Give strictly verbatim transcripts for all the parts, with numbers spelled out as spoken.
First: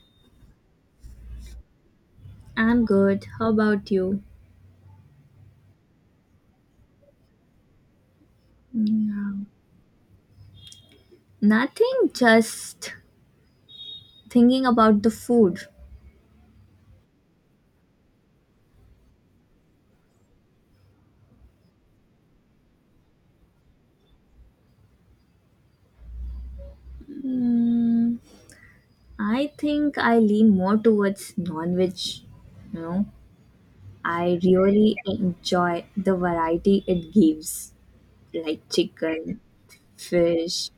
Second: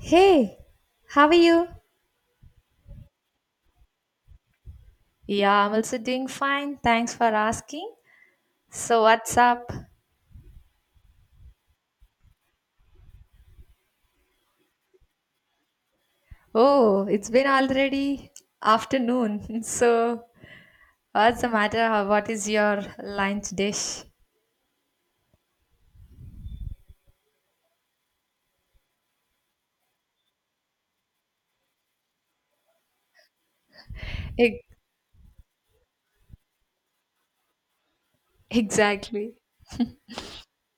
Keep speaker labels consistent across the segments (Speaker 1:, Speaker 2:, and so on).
Speaker 1: Hey, how are you?
Speaker 2: I'm good. How about you?
Speaker 1: Yeah, I'm also doing fine. Thanks for asking. So, what's
Speaker 2: Yeah.
Speaker 1: up?
Speaker 2: Nothing, just thinking about the food.
Speaker 1: Oh, it's been already afternoon. So, what's the matter? How- What is your lunch dish?
Speaker 2: Mm, I think I lean more towards non-veg, you know. I
Speaker 1: E-
Speaker 2: really enjoy the variety it gives, like
Speaker 1: Exactly.
Speaker 2: chicken, fish,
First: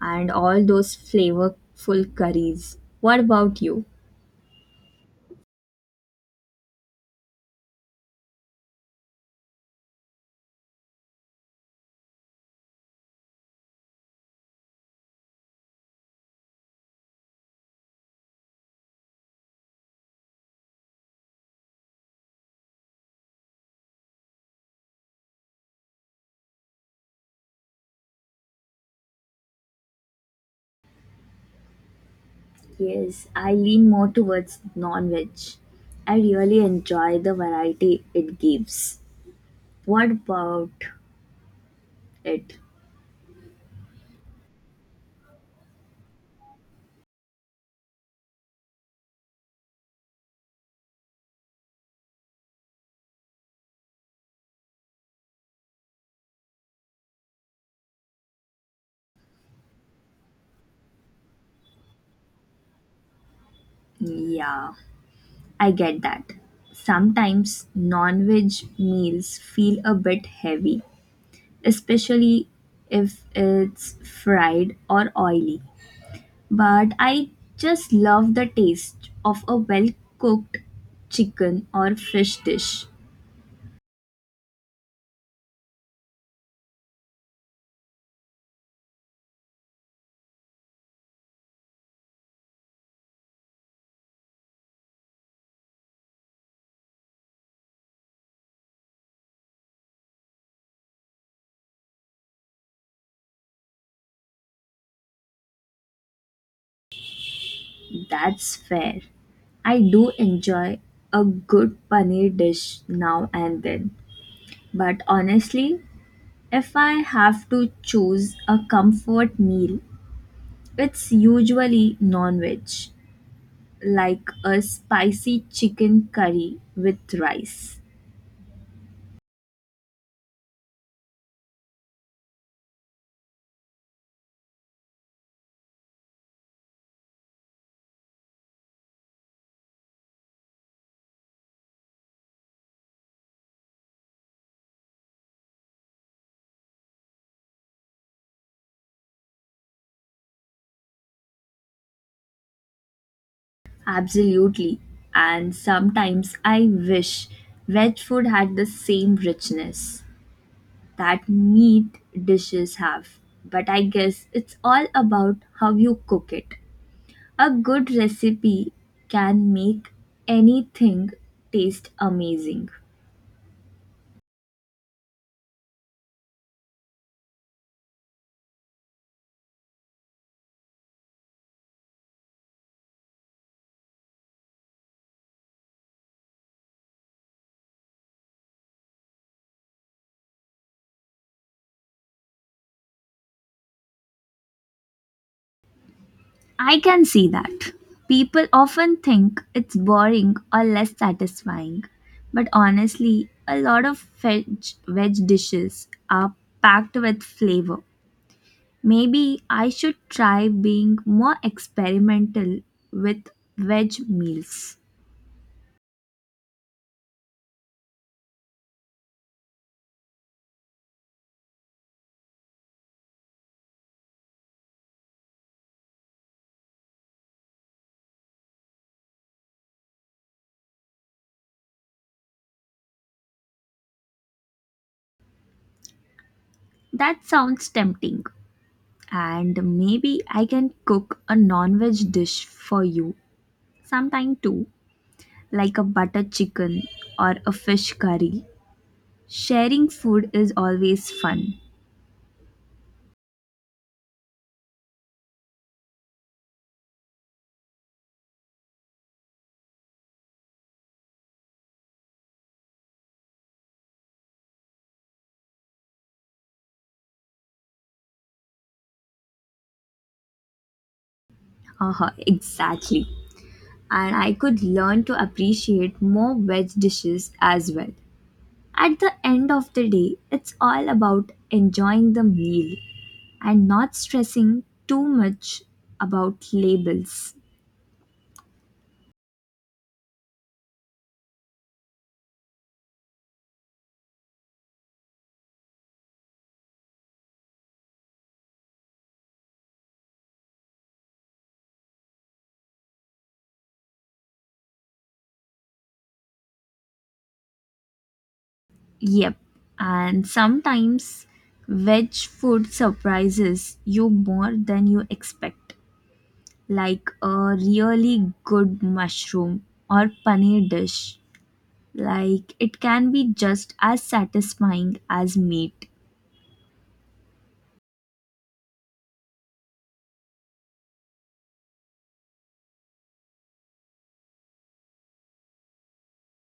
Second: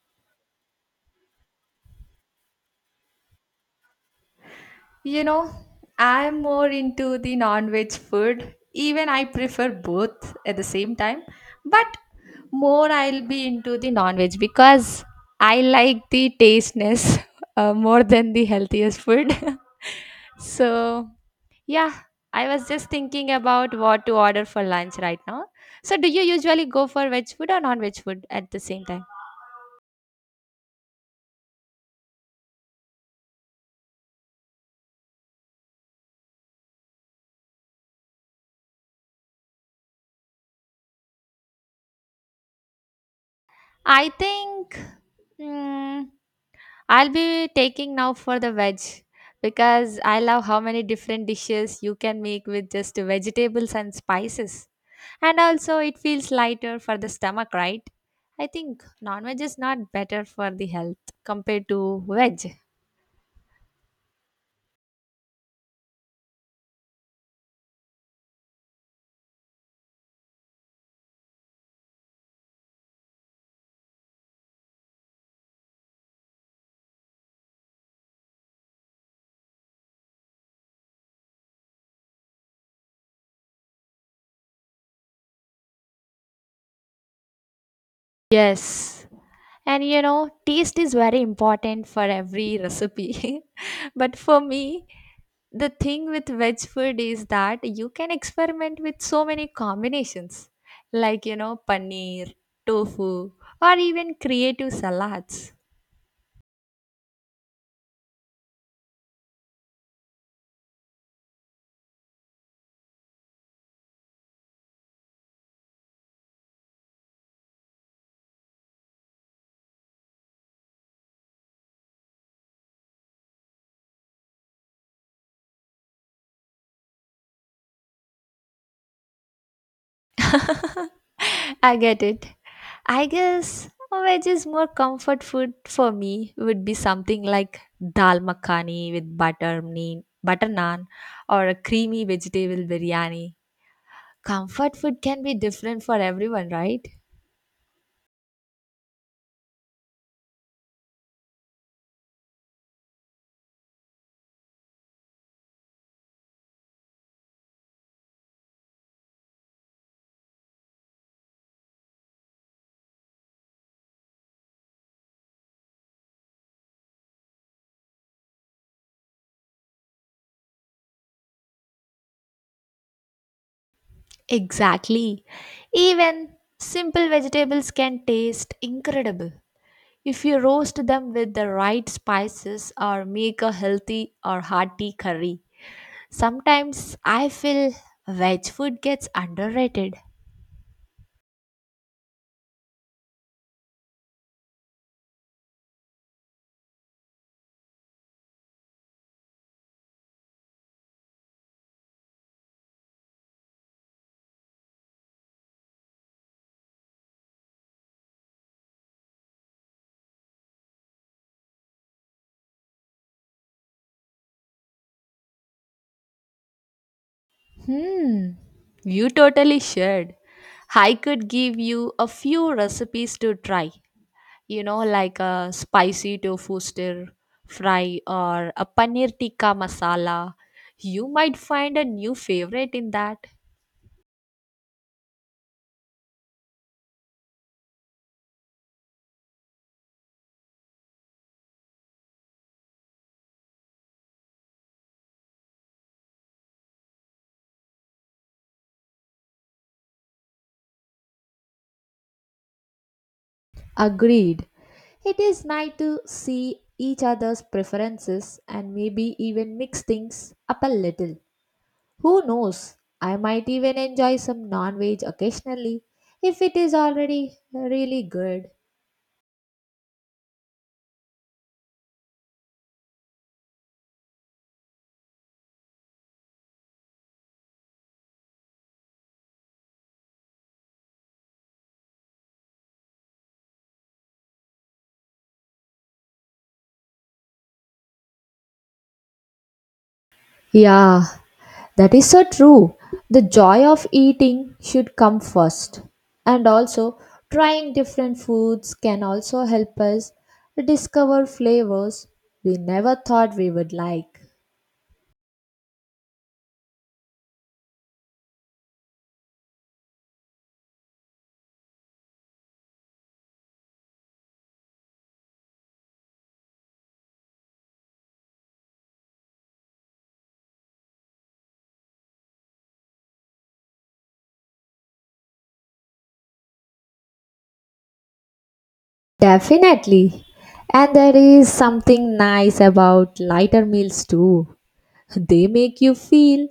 Speaker 2: and all those flavorful curries. What about you?
Speaker 1: You know, I'm more into the non-veg food. Even I prefer both at the same time, but more I'll be into the non-veg because I like the tastiness uh, more than the healthiest food. So, yeah, I was just thinking about what to order for lunch right now. So, do you usually go for veg food or non-veg food at the same time?
Speaker 2: Yes, I lean more towards non-veg. I really enjoy the variety it gives. What about it?
Speaker 1: I think mm, I'll be taking now for the veg because I love how many different dishes you can make with just vegetables and spices. And also, it feels lighter for the stomach, right? I think non veg is not better for the health compared to veg.
Speaker 2: Yeah, I get that. Sometimes non veg meals feel a bit heavy, especially if it's fried or oily. But I just love the taste of a well cooked chicken or fish dish.
Speaker 1: Yes. And you know, taste is very important for every recipe. but for me, the thing with veg food is that you can experiment with so many combinations, like, you know, paneer, tofu, or even creative salads.
Speaker 2: That's fair. I do enjoy a good paneer dish now and then. But honestly, if I have to choose a comfort meal, it's usually non veg, like a spicy chicken curry with rice.
Speaker 1: I get it. I guess veg is more comfort food. For me would be something like dal makhani with butter naan, butter naan or a creamy vegetable biryani. Comfort food can be different for everyone, right?
Speaker 2: Absolutely. And sometimes I wish veg food had the same richness that meat dishes have. But I guess it's all about how you cook it. A good recipe can make anything taste amazing.
Speaker 1: Exactly. Even simple vegetables can taste incredible if you roast them with the right spices or make a healthy or hearty curry. Sometimes I feel veg food gets underrated.
Speaker 2: I can see that. People often think it's boring or less satisfying, but honestly, a lot of veg, veg dishes are packed with flavor. Maybe I should try being more experimental with veg meals.
Speaker 1: Hmm, you totally should. I could give you a few recipes to try, you know, like a spicy tofu stir fry or a paneer tikka masala. You might find a new favorite in that.
Speaker 2: That sounds tempting, and maybe I can cook a non veg dish for you sometime too, like a butter chicken or a fish curry. Sharing food is always fun.
Speaker 1: Agreed. It is nice to see each other's preferences and maybe even mix things up a little. Who knows? I might even enjoy some non veg occasionally if it is already really good.
Speaker 2: Haha, exactly. And I could learn to appreciate more veg dishes as well. At the end of the day, it's all about enjoying the meal and not stressing too much about labels.
Speaker 1: Yeah, that is so true. The joy of eating should come first. And also, trying different foods can also help us discover flavors we never thought we would like.
Speaker 2: Yep, and sometimes veg food surprises you more than you expect, like a really good mushroom or paneer dish. Like, it can be just as satisfying as meat.
Speaker 1: Definitely. And there is something nice about lighter meals too. They make you feel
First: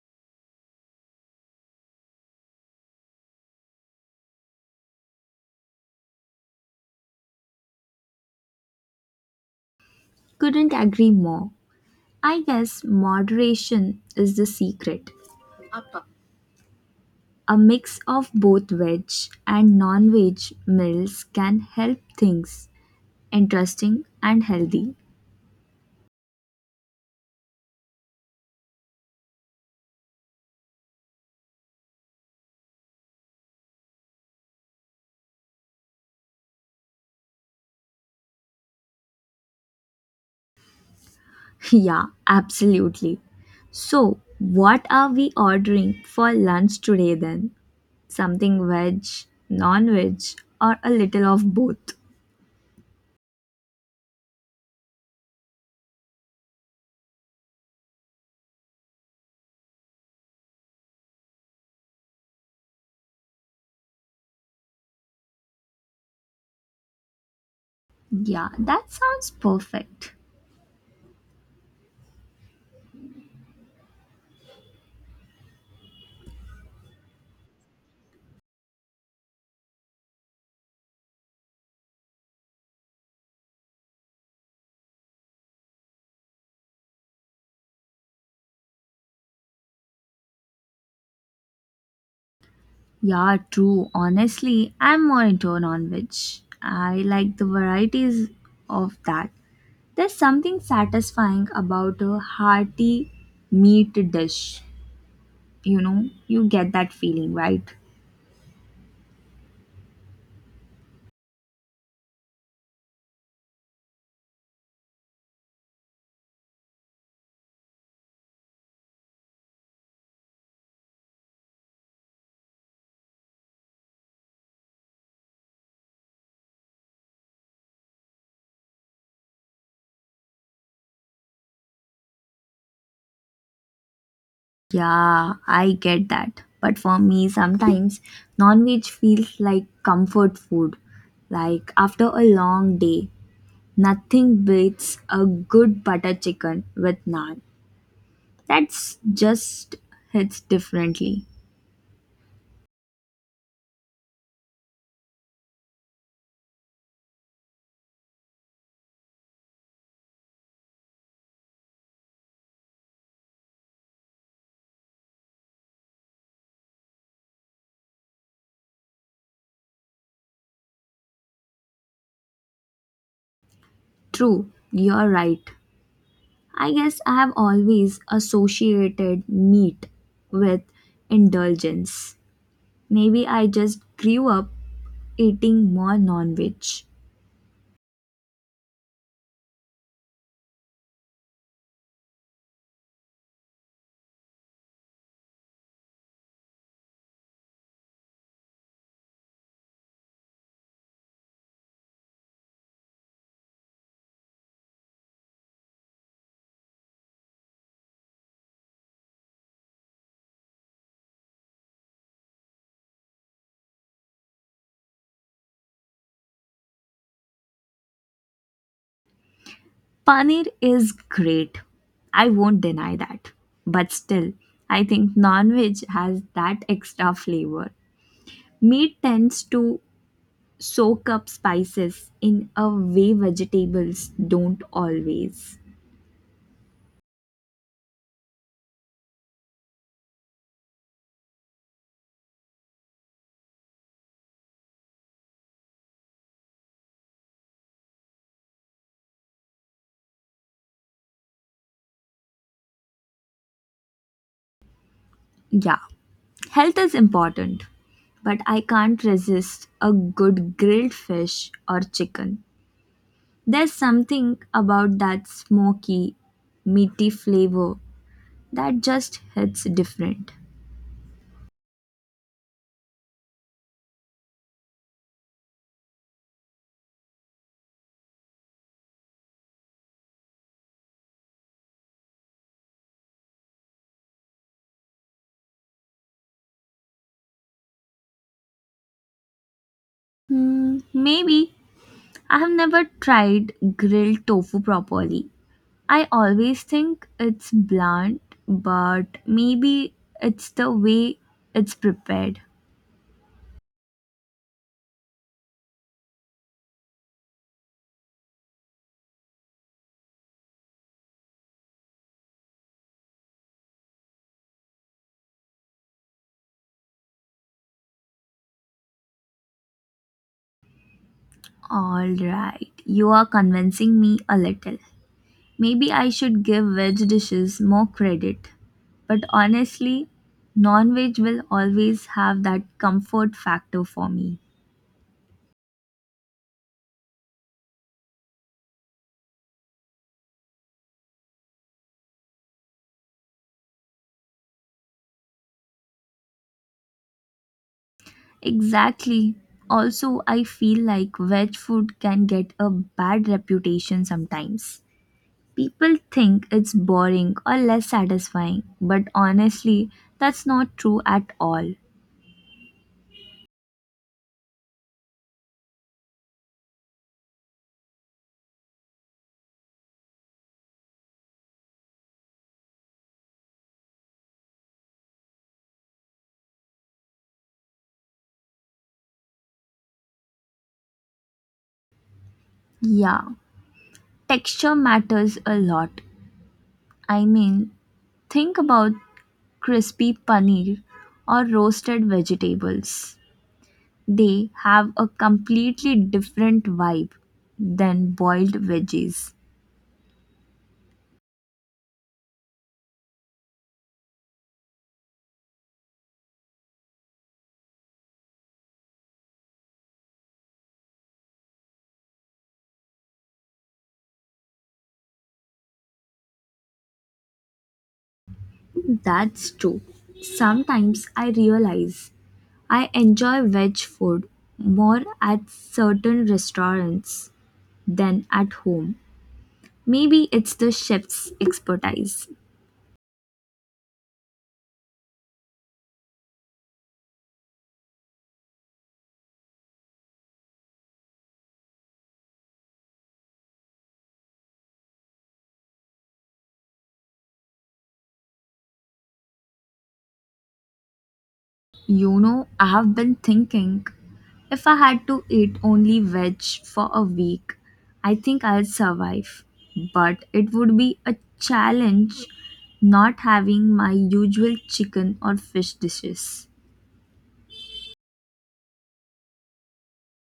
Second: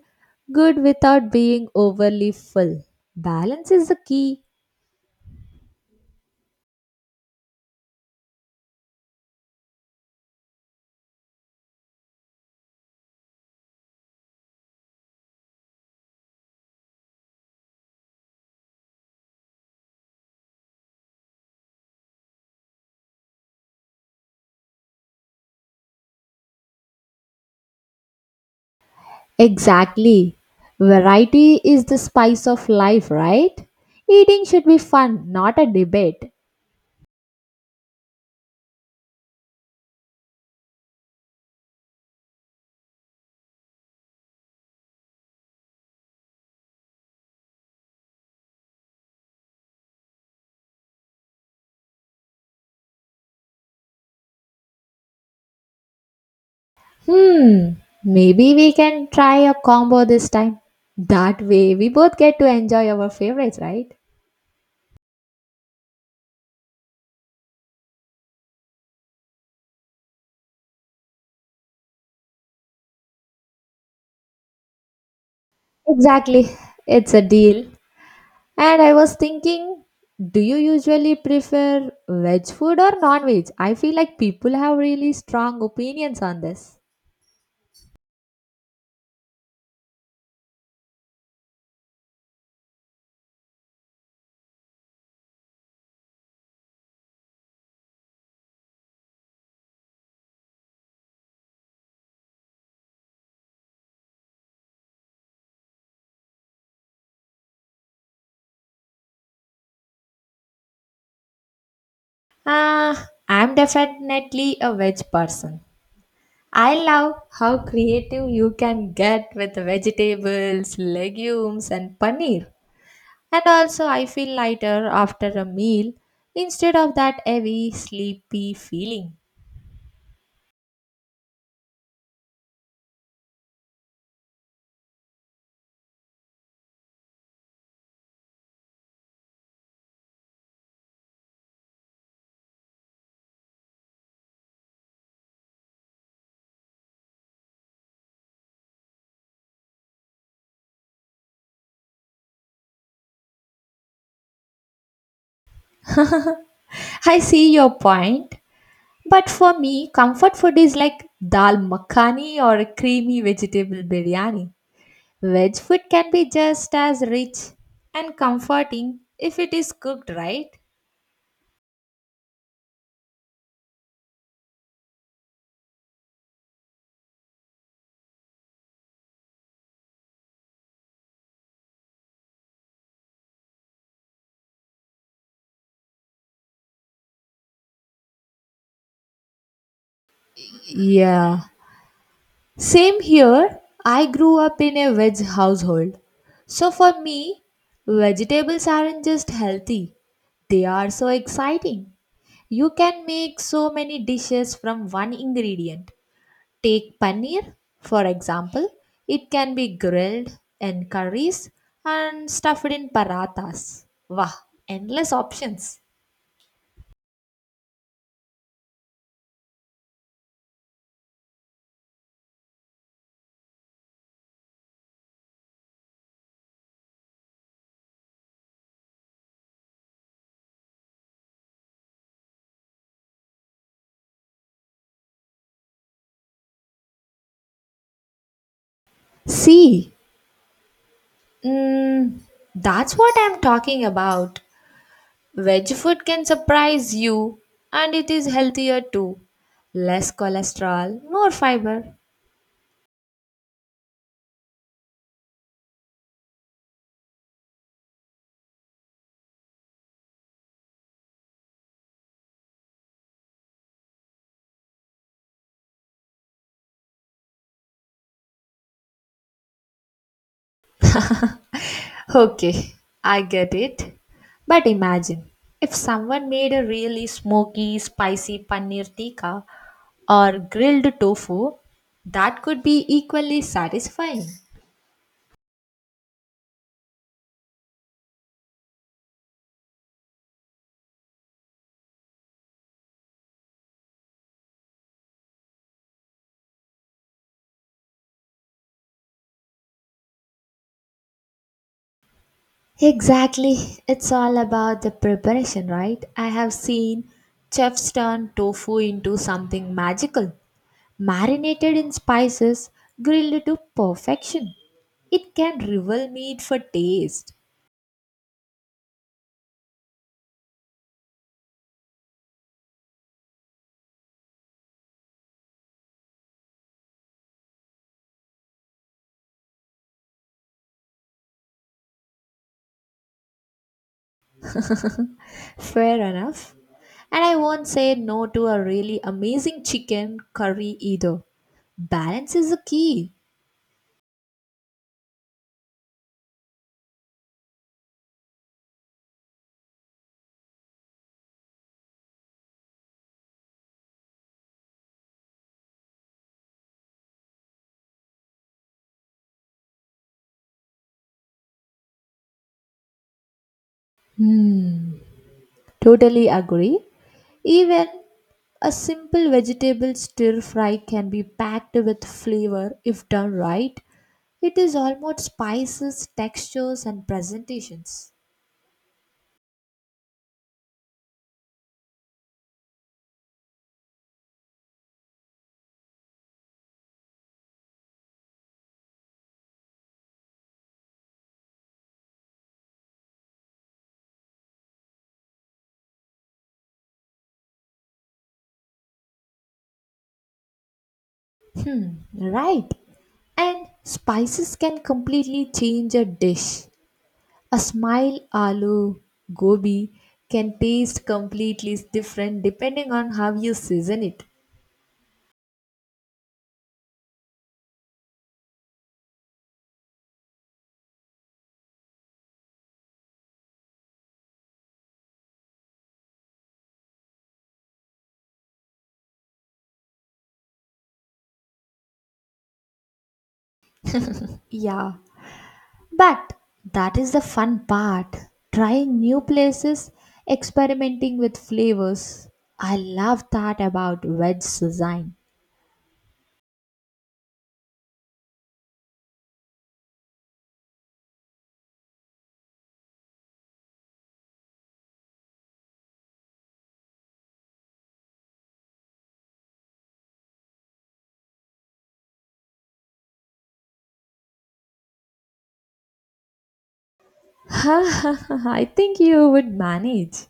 Speaker 1: good without being overly full. Balance is the key.
Speaker 2: Couldn't agree more. I guess moderation is the secret. A mix of both veg and non veg meals can help things interesting and healthy.
Speaker 1: Exactly. Variety is the spice of life, right? Eating should be fun, not a debate.
Speaker 2: Yeah, absolutely. So, what are we ordering for lunch today then? Something veg, non veg, or a little of both?
Speaker 1: Hmm, maybe we can try a combo this time. That way, we both get to enjoy our favorites, right?
Speaker 2: Yeah, that sounds perfect.
Speaker 1: Exactly. It's a deal. And I was thinking, do you usually prefer veg food or non veg? I feel like people have really strong opinions on this.
Speaker 2: Yeah, true. Honestly, I'm more into non-veg. I like the varieties of that. There's something satisfying about a hearty meat dish. You know, you get that feeling, right?
Speaker 1: Ah, I'm definitely a veg person. I love how creative you can get with vegetables, legumes, and paneer. And also, I feel lighter after a meal instead of that heavy, sleepy feeling.
Speaker 2: Yeah, I get that. But for me, sometimes non-veg feels like comfort food. Like after a long day, nothing beats a good butter chicken with naan. That's just hits differently.
Speaker 1: I see your point, but for me, comfort food is like dal makhani or a creamy vegetable biryani. Veg food can be just as rich and comforting if it is cooked right.
Speaker 2: True, you're right. I guess I have always associated meat with indulgence. Maybe I just grew up eating more non veg.
Speaker 1: Yeah. Same here. I grew up in a veg household. So for me, vegetables aren't just healthy, they are so exciting. You can make so many dishes from one ingredient. Take paneer, for example, it can be grilled in curries and stuffed in parathas. Wow, endless options.
Speaker 2: Paneer is great. I won't deny that. But still, I think non veg has that extra flavor. Meat tends to soak up spices in a way vegetables don't always.
Speaker 1: See, mm, that's what I'm talking about. Veg food can surprise you, and it is healthier too. Less cholesterol, more fiber.
Speaker 2: Yeah, health is important, but I can't resist a good grilled fish or chicken. There's something about that smoky, meaty flavor that just hits different.
Speaker 1: Okay, I get it. But imagine if someone made a really smoky, spicy paneer tikka or grilled tofu, that could be equally satisfying.
Speaker 2: Hmm, maybe I have never tried grilled tofu properly. I always think it's bland, but maybe it's the way it's prepared.
Speaker 1: Exactly. It's all about the preparation, right? I have seen chefs turn tofu into something magical. Marinated in spices, grilled to perfection, it can rival meat for taste.
Speaker 2: Alright, you are convincing me a little. Maybe I should give veg dishes more credit, but honestly, non veg will always have that comfort factor for me.
Speaker 1: Fair enough. And I won't say no to a really amazing chicken curry either. Balance is the key.
Speaker 2: Exactly. Also, I feel like veg food can get a bad reputation sometimes. People think it's boring or less satisfying, but honestly, that's not true at all.
Speaker 1: Hmm, totally agree. Even a simple vegetable stir fry can be packed with flavor if done right. It is almost spices, textures, and presentations.
Speaker 2: Yeah, texture matters a lot. I mean, think about crispy paneer, or roasted vegetables. They have a completely different vibe than boiled veggies.
Speaker 1: Hmm, right. And spices can completely change a dish. A smile aloo gobi can taste completely different depending on how you season it.
Speaker 2: That's true. Sometimes I realize I enjoy veg food more at certain restaurants than at home. Maybe it's the chef's expertise.
Speaker 1: Yeah, but that is the fun part. Trying new places, experimenting with flavors. I love that about veg design.
Speaker 2: You know, I have been thinking if I had to eat only veg for a week, I think I'll survive. But it would be a challenge not having my usual chicken or fish dishes.
Speaker 1: I think you would manage.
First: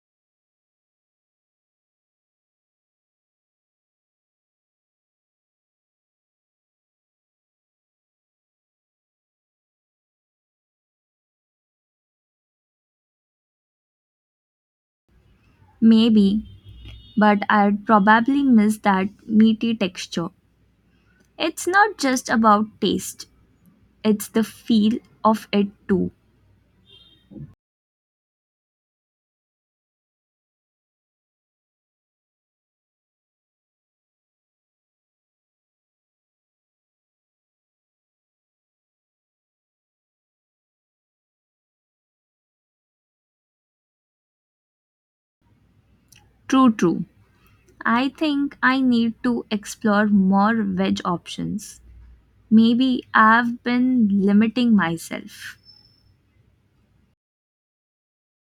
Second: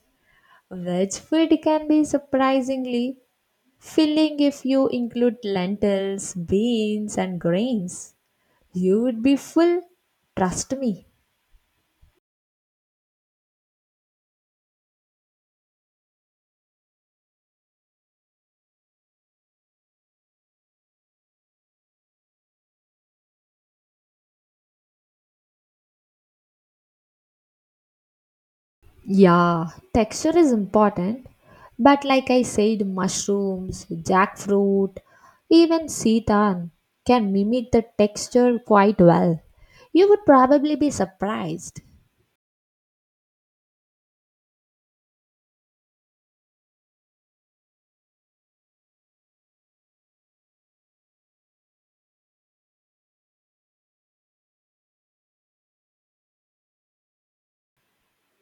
Speaker 1: Veg food can be surprisingly filling. If you include lentils, beans, and grains, you would be full. Trust me.
Speaker 2: Maybe, but I'd probably miss that meaty texture. It's not just about taste, it's the feel of it too.
Speaker 1: Yeah, texture is important, but like I said, mushrooms, jackfruit, even seitan can mimic the texture quite well. You would probably be surprised.
Speaker 2: True, true. I think I need to explore more veg options. Maybe I've been limiting myself.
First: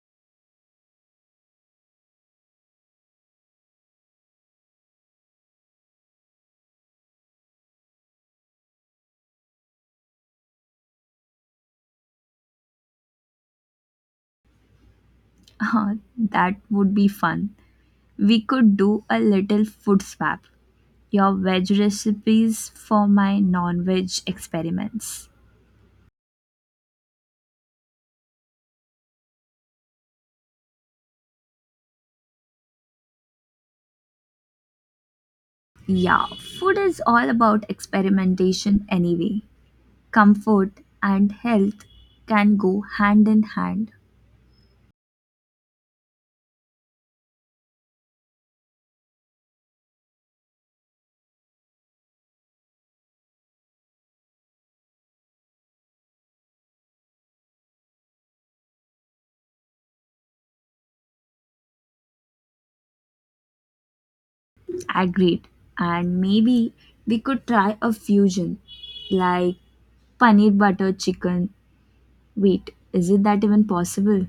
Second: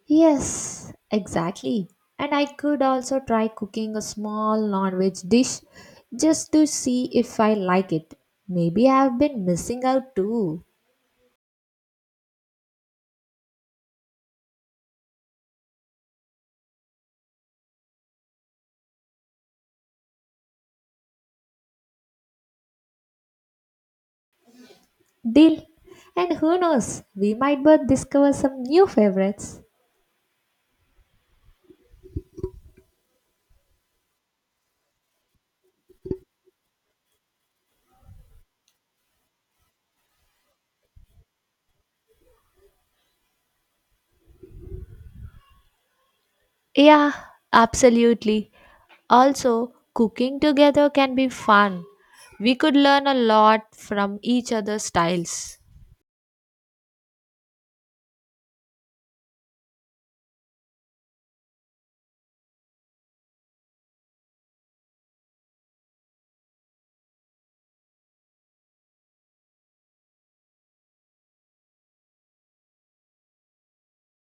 Speaker 1: Yes, exactly. And I could also try cooking a small non-veg dish just to see if I like it. Maybe I've been missing out too.
Speaker 2: That would be fun. We could do a little food swap. Your veg recipes for my non veg experiments.
Speaker 1: Deal. And who knows, we might both discover some new favorites.
Speaker 2: Yeah, food is all about experimentation anyway. Comfort and health can go hand in hand.
Speaker 1: Yeah, absolutely. Also, cooking together can be fun. We could learn a lot from each other's styles.
Speaker 2: Agreed. And maybe we could try a fusion like paneer butter chicken. Wait, is it that even possible?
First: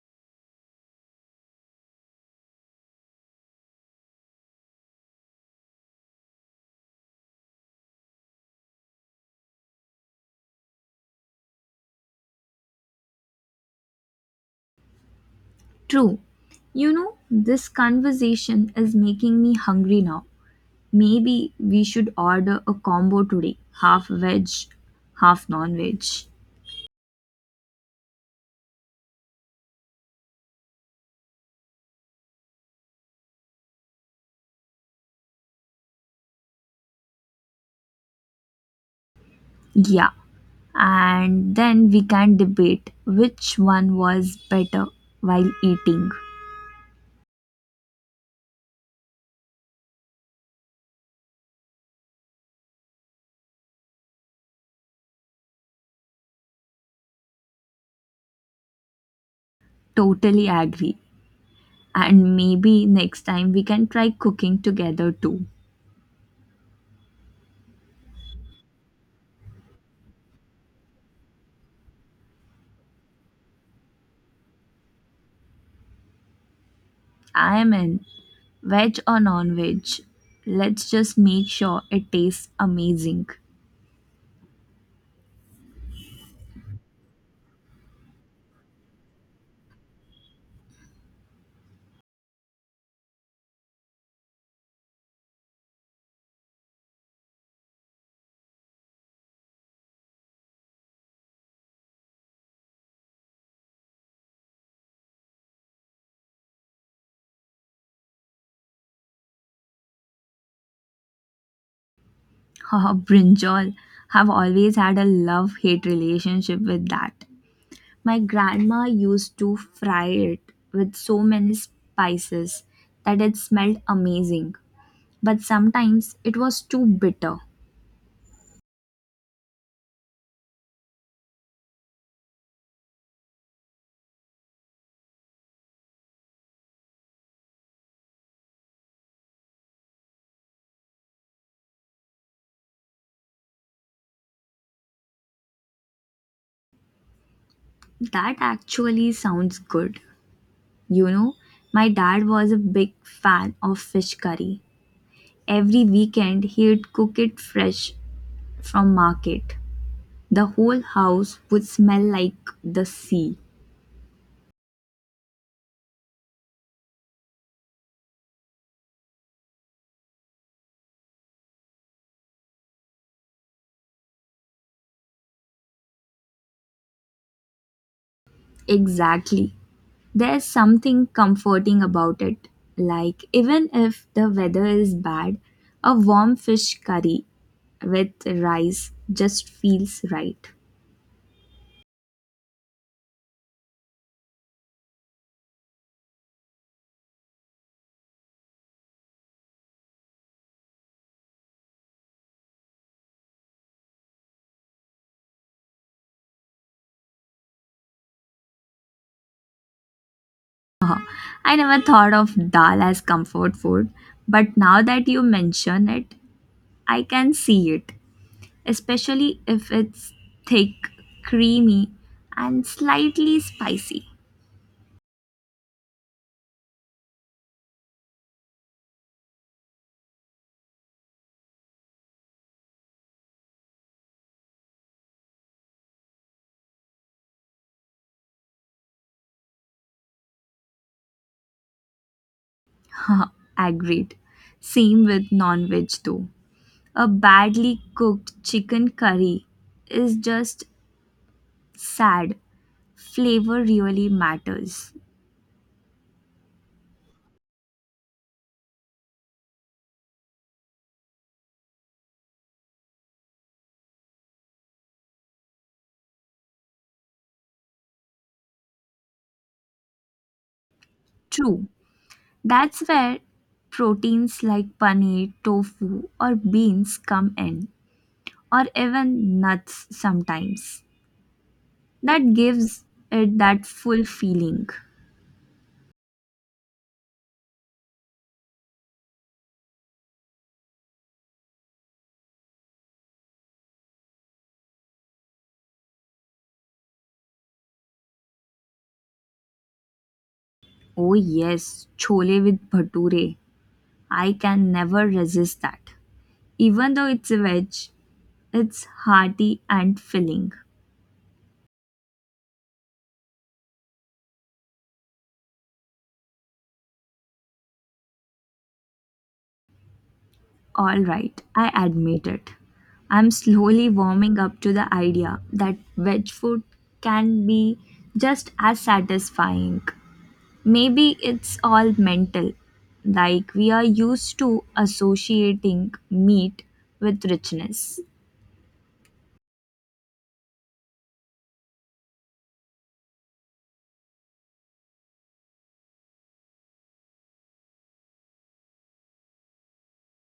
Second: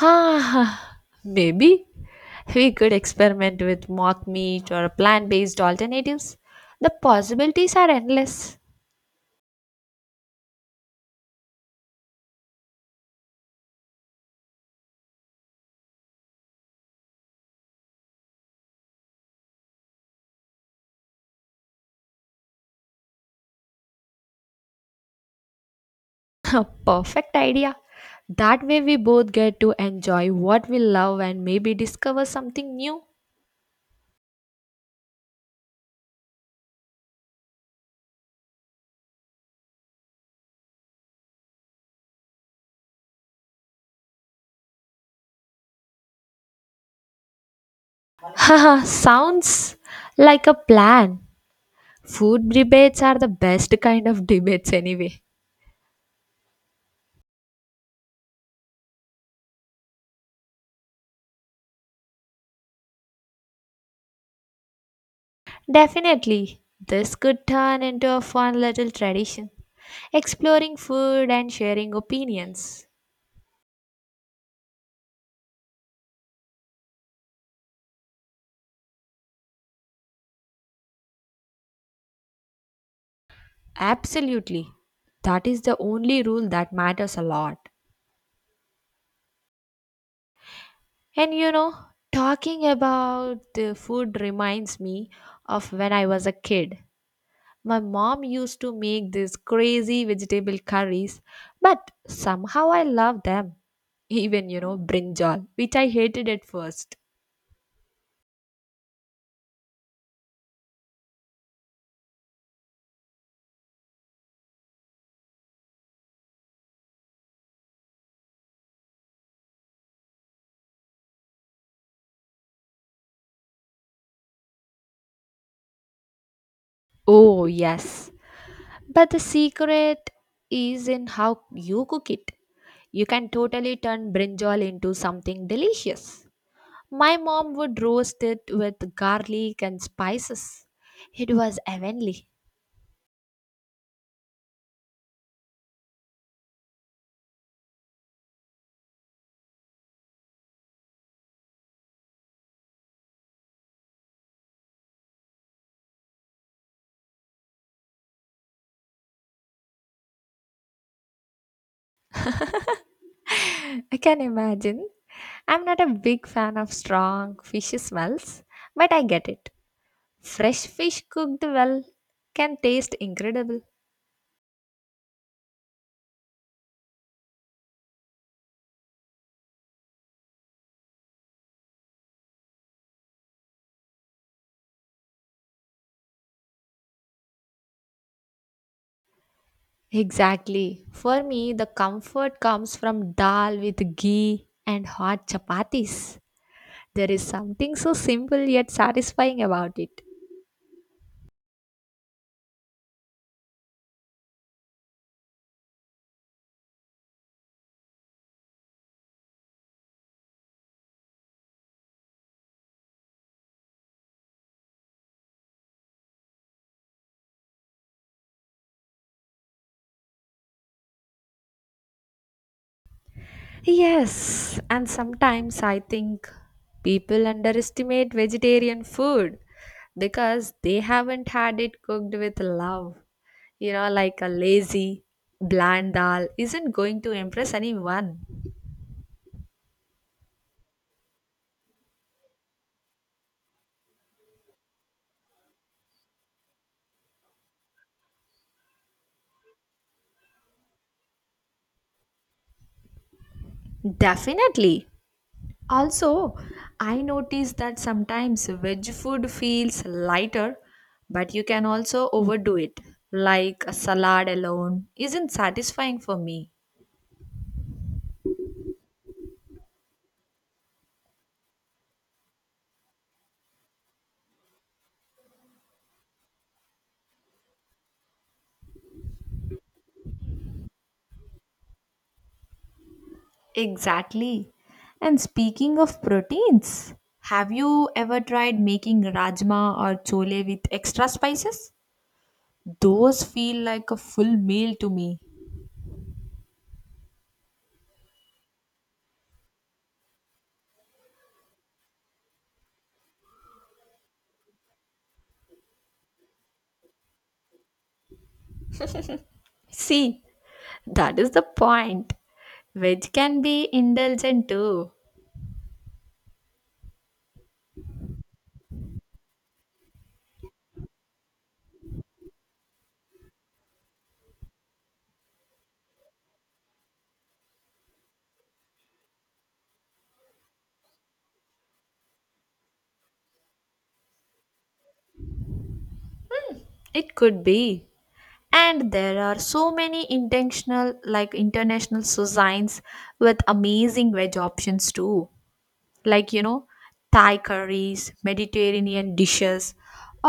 Speaker 1: Ah, maybe we could experiment with mock meat or plant based alternatives. The possibilities are endless.
Speaker 2: True. You know, this conversation is making me hungry now. Maybe we should order a combo today, half veg, half non veg.
Speaker 1: Perfect idea. That way, we both get to enjoy what we love and maybe discover something new.
Speaker 2: Yeah. And then we can debate which one was better while eating.
Speaker 1: Haha, sounds like a plan. Food debates are the best kind of debates, anyway.
Speaker 2: Totally agree. And maybe next time we can try cooking together too.
Speaker 1: Definitely, this could turn into a fun little tradition exploring food and sharing opinions.
Speaker 2: I am in. Veg or non veg? Let's just make sure it tastes amazing.
Speaker 1: Absolutely. That is the only rule that matters a lot. And you know, talking about the food reminds me of when I was a kid. My mom used to make these crazy vegetable curries, but somehow I loved them. Even, you know, brinjal, which I hated at first.
Speaker 2: Oh brinjal. I've always had a love hate relationship with that. My grandma used to fry it with so many spices that it smelled amazing, but sometimes it was too bitter.
Speaker 1: Oh, yes. But the secret is in how you cook it. You can totally turn brinjal into something delicious. My mom would roast it with garlic and spices. It was heavenly.
Speaker 2: That actually sounds good. You know, my dad was a big fan of fish curry. Every weekend, he'd cook it fresh from market. The whole house would smell like the sea.
Speaker 1: I can imagine. I'm not a big fan of strong fishy smells, but I get it. Fresh fish cooked well can taste incredible.
Speaker 2: Exactly. There's something comforting about it. Like, even if the weather is bad, a warm fish curry with rice just feels right.
Speaker 1: Exactly. For me, the comfort comes from dal with ghee and hot chapatis. There is something so simple yet satisfying about it.
Speaker 2: Uh, I never thought of dal as comfort food, but now that you mention it, I can see it, especially if it's thick, creamy, and slightly spicy.
Speaker 1: Yes, and sometimes I think people underestimate vegetarian food because they haven't had it cooked with love. You know, like a lazy, bland dal isn't going to impress anyone.
Speaker 2: Agreed. Same with non veg too. A badly cooked chicken curry is just sad. Flavor really
Speaker 1: Definitely.
Speaker 2: matters.
Speaker 1: Also, I notice that sometimes veg food feels lighter, but you can also overdo it. Like a salad alone isn't satisfying for me.
Speaker 2: True. That's where proteins like paneer, tofu, or beans come in, or even nuts sometimes. That gives it that full
Speaker 1: Exactly.
Speaker 2: feeling.
Speaker 1: And speaking of proteins, have you ever tried making rajma or chole with extra spices? Those feel like a full meal to me.
Speaker 2: Oh, yes, chole with bhature. I can never resist that. Even though it's a veg, it's hearty and
Speaker 1: See,
Speaker 2: filling.
Speaker 1: that is the point. Veg can be indulgent too.
Speaker 2: All right, I admit it. I'm slowly warming up to the idea that veg food can be just as satisfying. Maybe it's all mental, like we are used to associating meat
Speaker 1: It
Speaker 2: with
Speaker 1: could be.
Speaker 2: richness.
Speaker 1: And there are so many intentional, like, international cuisines with amazing veg options too, like, you know, Thai curries, Mediterranean dishes,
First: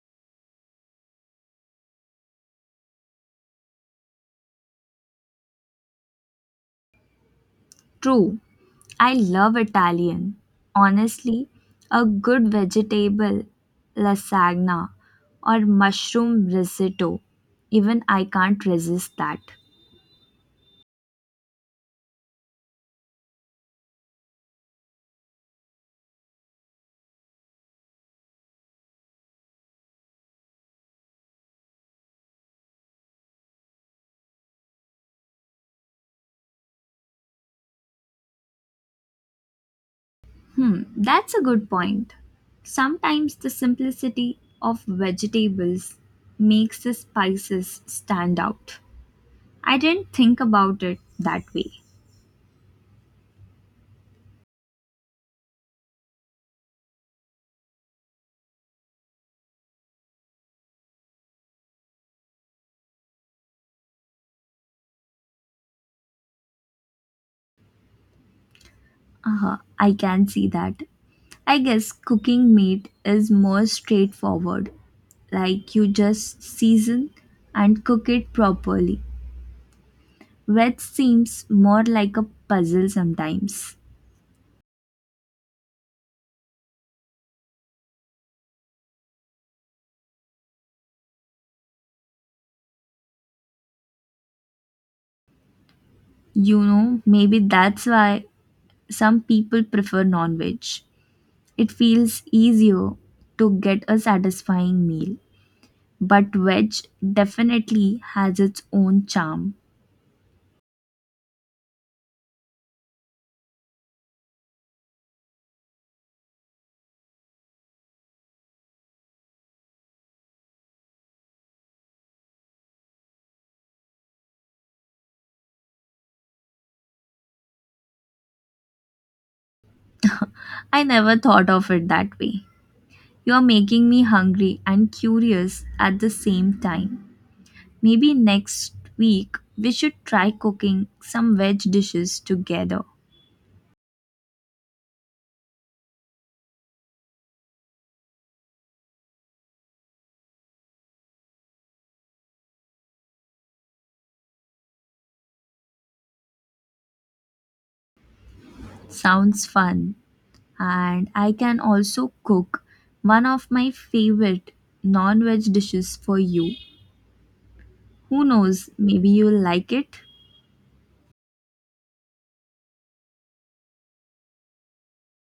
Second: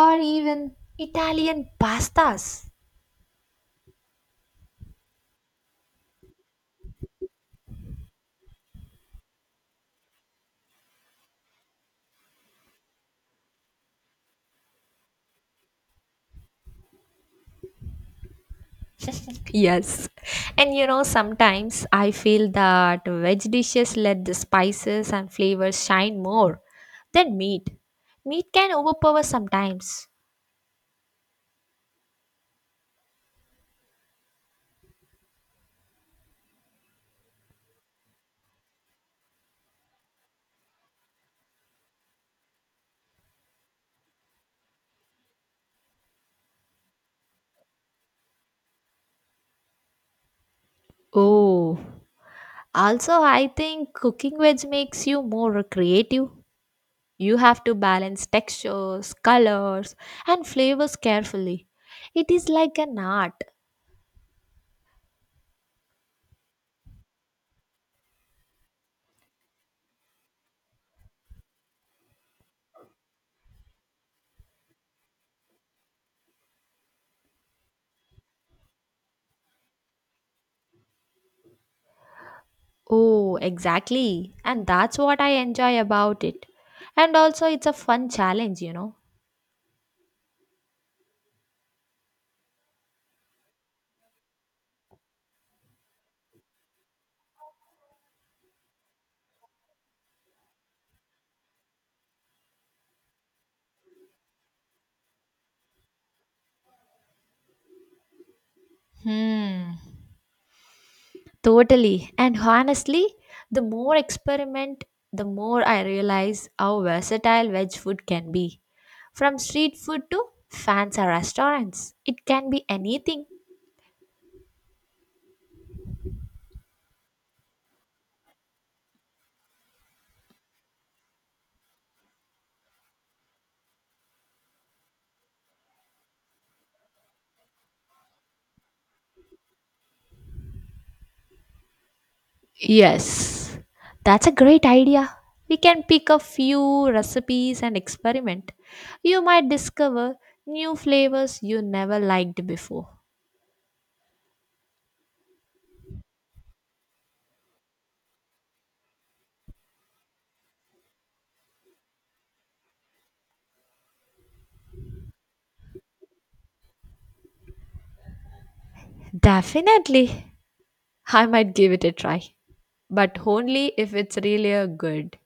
Speaker 1: or even Italian pastas.
Speaker 2: True, I love Italian. Honestly, a good vegetable lasagna or mushroom risotto, even I can't resist that.
Speaker 1: Yes, and you know sometimes I feel that veg dishes let the spices and flavors shine more than meat. Meat can overpower sometimes.
Speaker 2: Hmm, that's a good point. Sometimes the simplicity of vegetables makes the spices stand out. I didn't think about it that
Speaker 1: Oh,
Speaker 2: way.
Speaker 1: also I think cooking veg makes you more creative. You have to balance textures, colors, and flavors carefully. It is like an art.
Speaker 2: Uh-huh, I can see that. I guess cooking meat is more straightforward. Like you just season and cook it properly. Veg seems more like a puzzle
Speaker 1: Oh,
Speaker 2: sometimes.
Speaker 1: exactly. And that's what I enjoy about it. And also, it's a fun challenge, you know.
Speaker 2: You know, maybe that's why some people prefer non veg. It feels easier to get a satisfying meal, but veg definitely has its own charm.
Speaker 1: Totally. And honestly, the more experiment, the more I realize how versatile veg food can be. From street food to fancy restaurants, it can be anything.
Speaker 2: I never thought of it that way. You're making me hungry and curious at the same time. Maybe next week we should try cooking some veg dishes together.
Speaker 1: Yes, that's a great idea. We can pick a few recipes and experiment. You might discover new flavors you never liked before.
Speaker 2: Sounds fun. And I can also cook one of my favorite non veg dishes for you. Who knows, maybe you'll like it.
Speaker 1: Definitely. I might give it a try, but only if it's really a good.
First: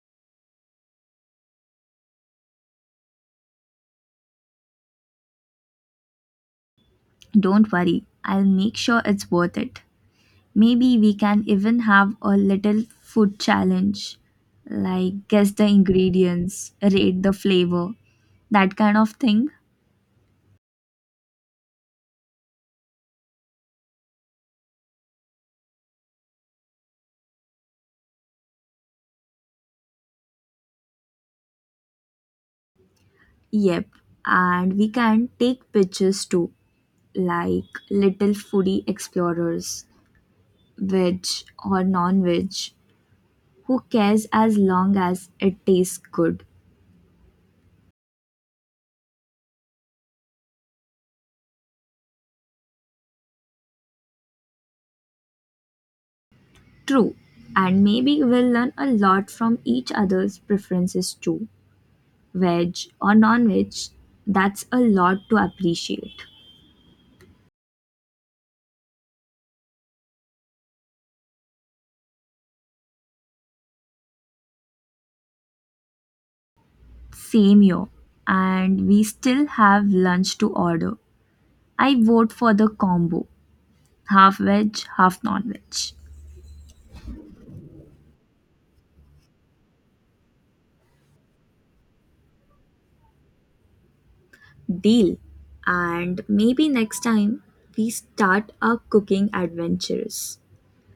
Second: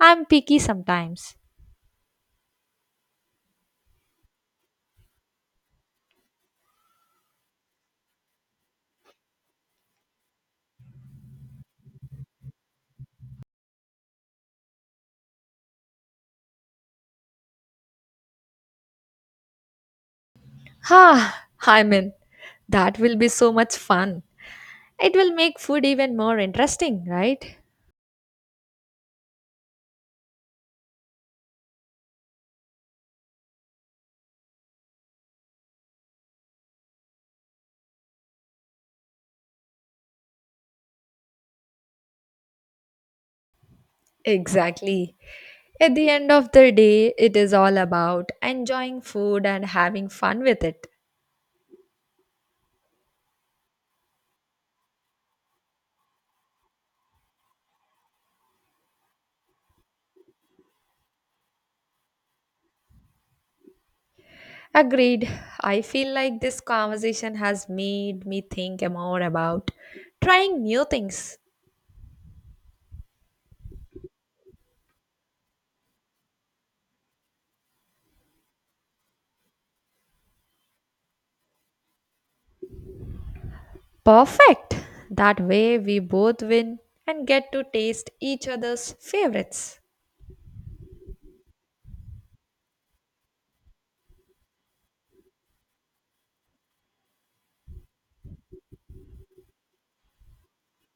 Speaker 1: I'm picky sometimes.
Speaker 2: Don't worry, I'll make sure it's worth it. Maybe we can even have a little food challenge, like guess the ingredients, rate the flavor, that kind of thing.
Speaker 1: Ah, I'm in. That will be so much fun. It will make food even more interesting, right?
Speaker 2: Yep, and we can take pictures too, like little foodie explorers, veg or non veg. Who cares as long
Speaker 1: Exactly.
Speaker 2: as it
Speaker 1: At
Speaker 2: tastes
Speaker 1: the end
Speaker 2: good?
Speaker 1: of the day, it is all about enjoying food and having fun with it.
Speaker 2: True, and maybe we'll learn a lot from each other's preferences too. Veg or non veg, that's a lot
Speaker 1: Agreed.
Speaker 2: to
Speaker 1: I feel
Speaker 2: appreciate.
Speaker 1: like this conversation has made me think more about trying new things.
Speaker 2: Same here. And we still have lunch to order. I vote for the combo, half veg,
Speaker 1: Perfect!
Speaker 2: half
Speaker 1: That
Speaker 2: non veg.
Speaker 1: way we both win and get to taste each other's favorites.
Speaker 2: Deal. And maybe next time we start our cooking adventures.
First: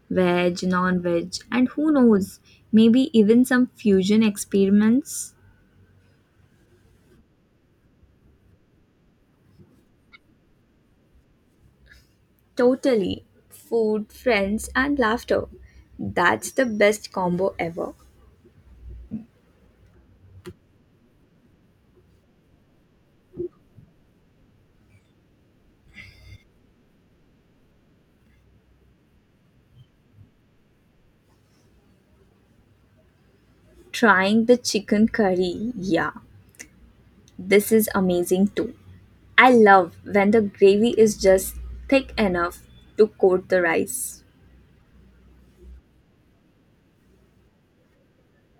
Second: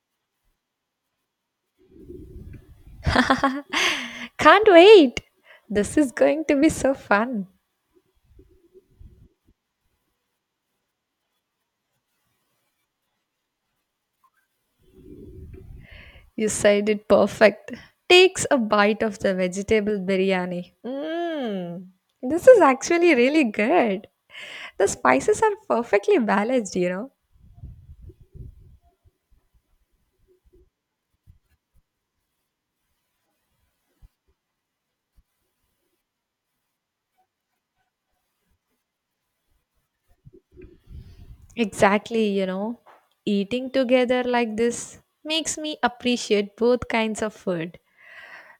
Speaker 2: Veg, non veg, and who knows, maybe even some fusion
Speaker 1: Can't wait!
Speaker 2: experiments.
Speaker 1: This is going to be so fun.
Speaker 2: Totally. Food, friends, and laughter.
Speaker 1: You
Speaker 2: That's the
Speaker 1: said it
Speaker 2: best combo
Speaker 1: perfect.
Speaker 2: ever.
Speaker 1: Takes a bite of the vegetable biryani. Mmm. This is actually really good. The spices are perfectly balanced, you know.
Speaker 2: Trying the chicken curry, yeah, this is amazing too. I love when the gravy is just thick
Speaker 1: Exactly, you
Speaker 2: enough
Speaker 1: know.
Speaker 2: to coat the
Speaker 1: Eating together
Speaker 2: rice.
Speaker 1: like this makes me appreciate both kinds of food.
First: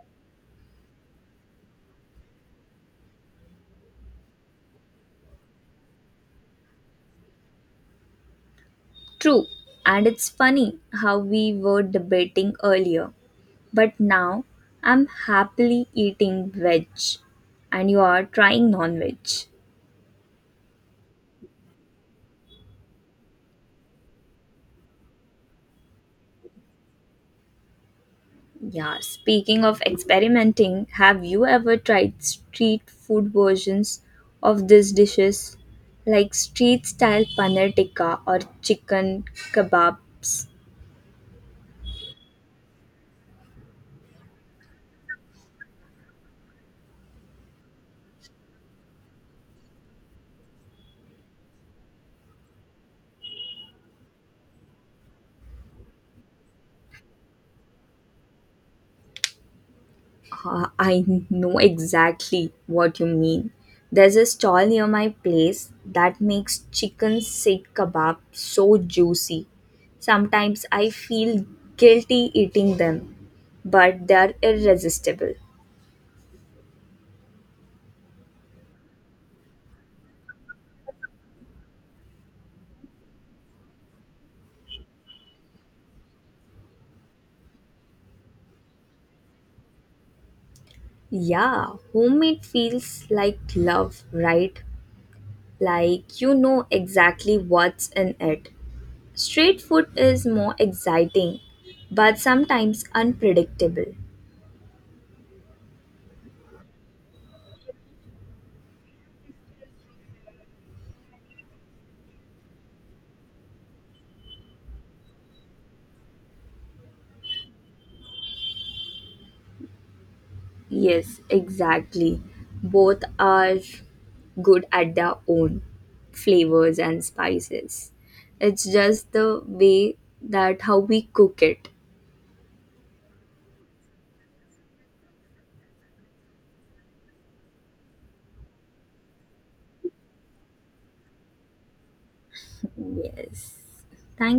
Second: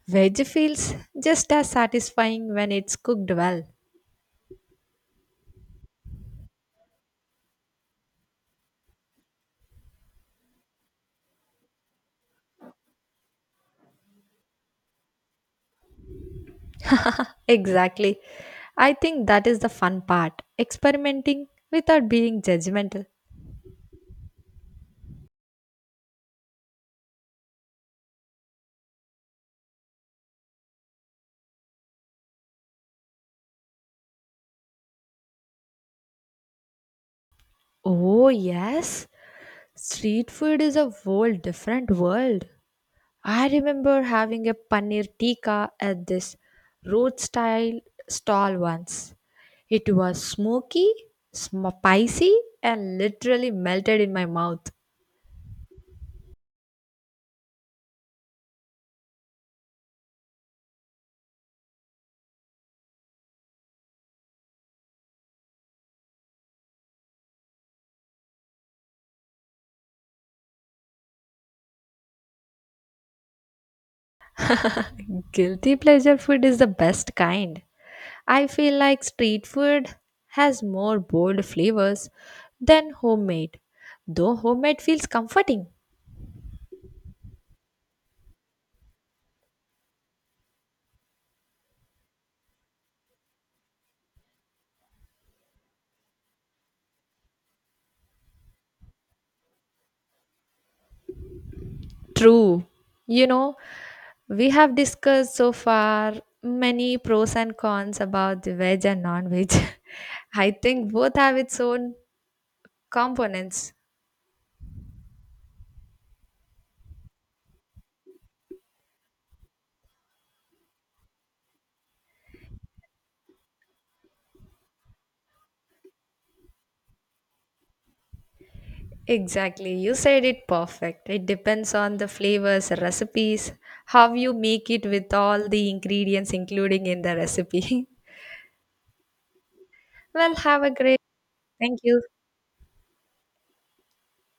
Speaker 1: Veg feels just as satisfying when it's cooked well.
Speaker 2: True, and it's funny how we were debating earlier, but now I'm happily eating veg and you
Speaker 1: Exactly.
Speaker 2: are trying
Speaker 1: I
Speaker 2: non veg.
Speaker 1: think that is the fun part experimenting without being judgmental.
Speaker 2: Yeah, speaking of experimenting, have you ever tried street food versions of these dishes, like street style paneer tikka
Speaker 1: Oh,
Speaker 2: or
Speaker 1: yes.
Speaker 2: chicken
Speaker 1: Street
Speaker 2: kebabs?
Speaker 1: food is a whole different world. I remember having a paneer tikka at this road style stall once. It was smoky, sm- spicy, and literally melted in my mouth.
Speaker 2: Uh, I know exactly what you mean. There's a stall near my place that makes chicken sikh kebab so juicy. Sometimes I feel guilty eating them, but they're irresistible.
Speaker 1: Guilty pleasure food is the best kind. I feel like street food has more bold flavors than homemade, though homemade feels comforting.
Speaker 2: Yeah, homemade feels like love, right? Like you know exactly what's in it. Street food is more exciting, but
Speaker 1: True.
Speaker 2: sometimes
Speaker 1: You know,
Speaker 2: unpredictable.
Speaker 1: we have discussed so far many pros and cons about the veg and non veg. I think both have its own components.
Speaker 2: Yes, exactly. Both are good at their own flavors and spices. It's just the
Speaker 1: Exactly. You
Speaker 2: way
Speaker 1: said it
Speaker 2: that how we
Speaker 1: perfect. It
Speaker 2: cook it.
Speaker 1: depends on the flavors, recipes, how you make it with all the ingredients including in the recipe. well, have a great. Thank you.
Speaker 2: Yes. Thank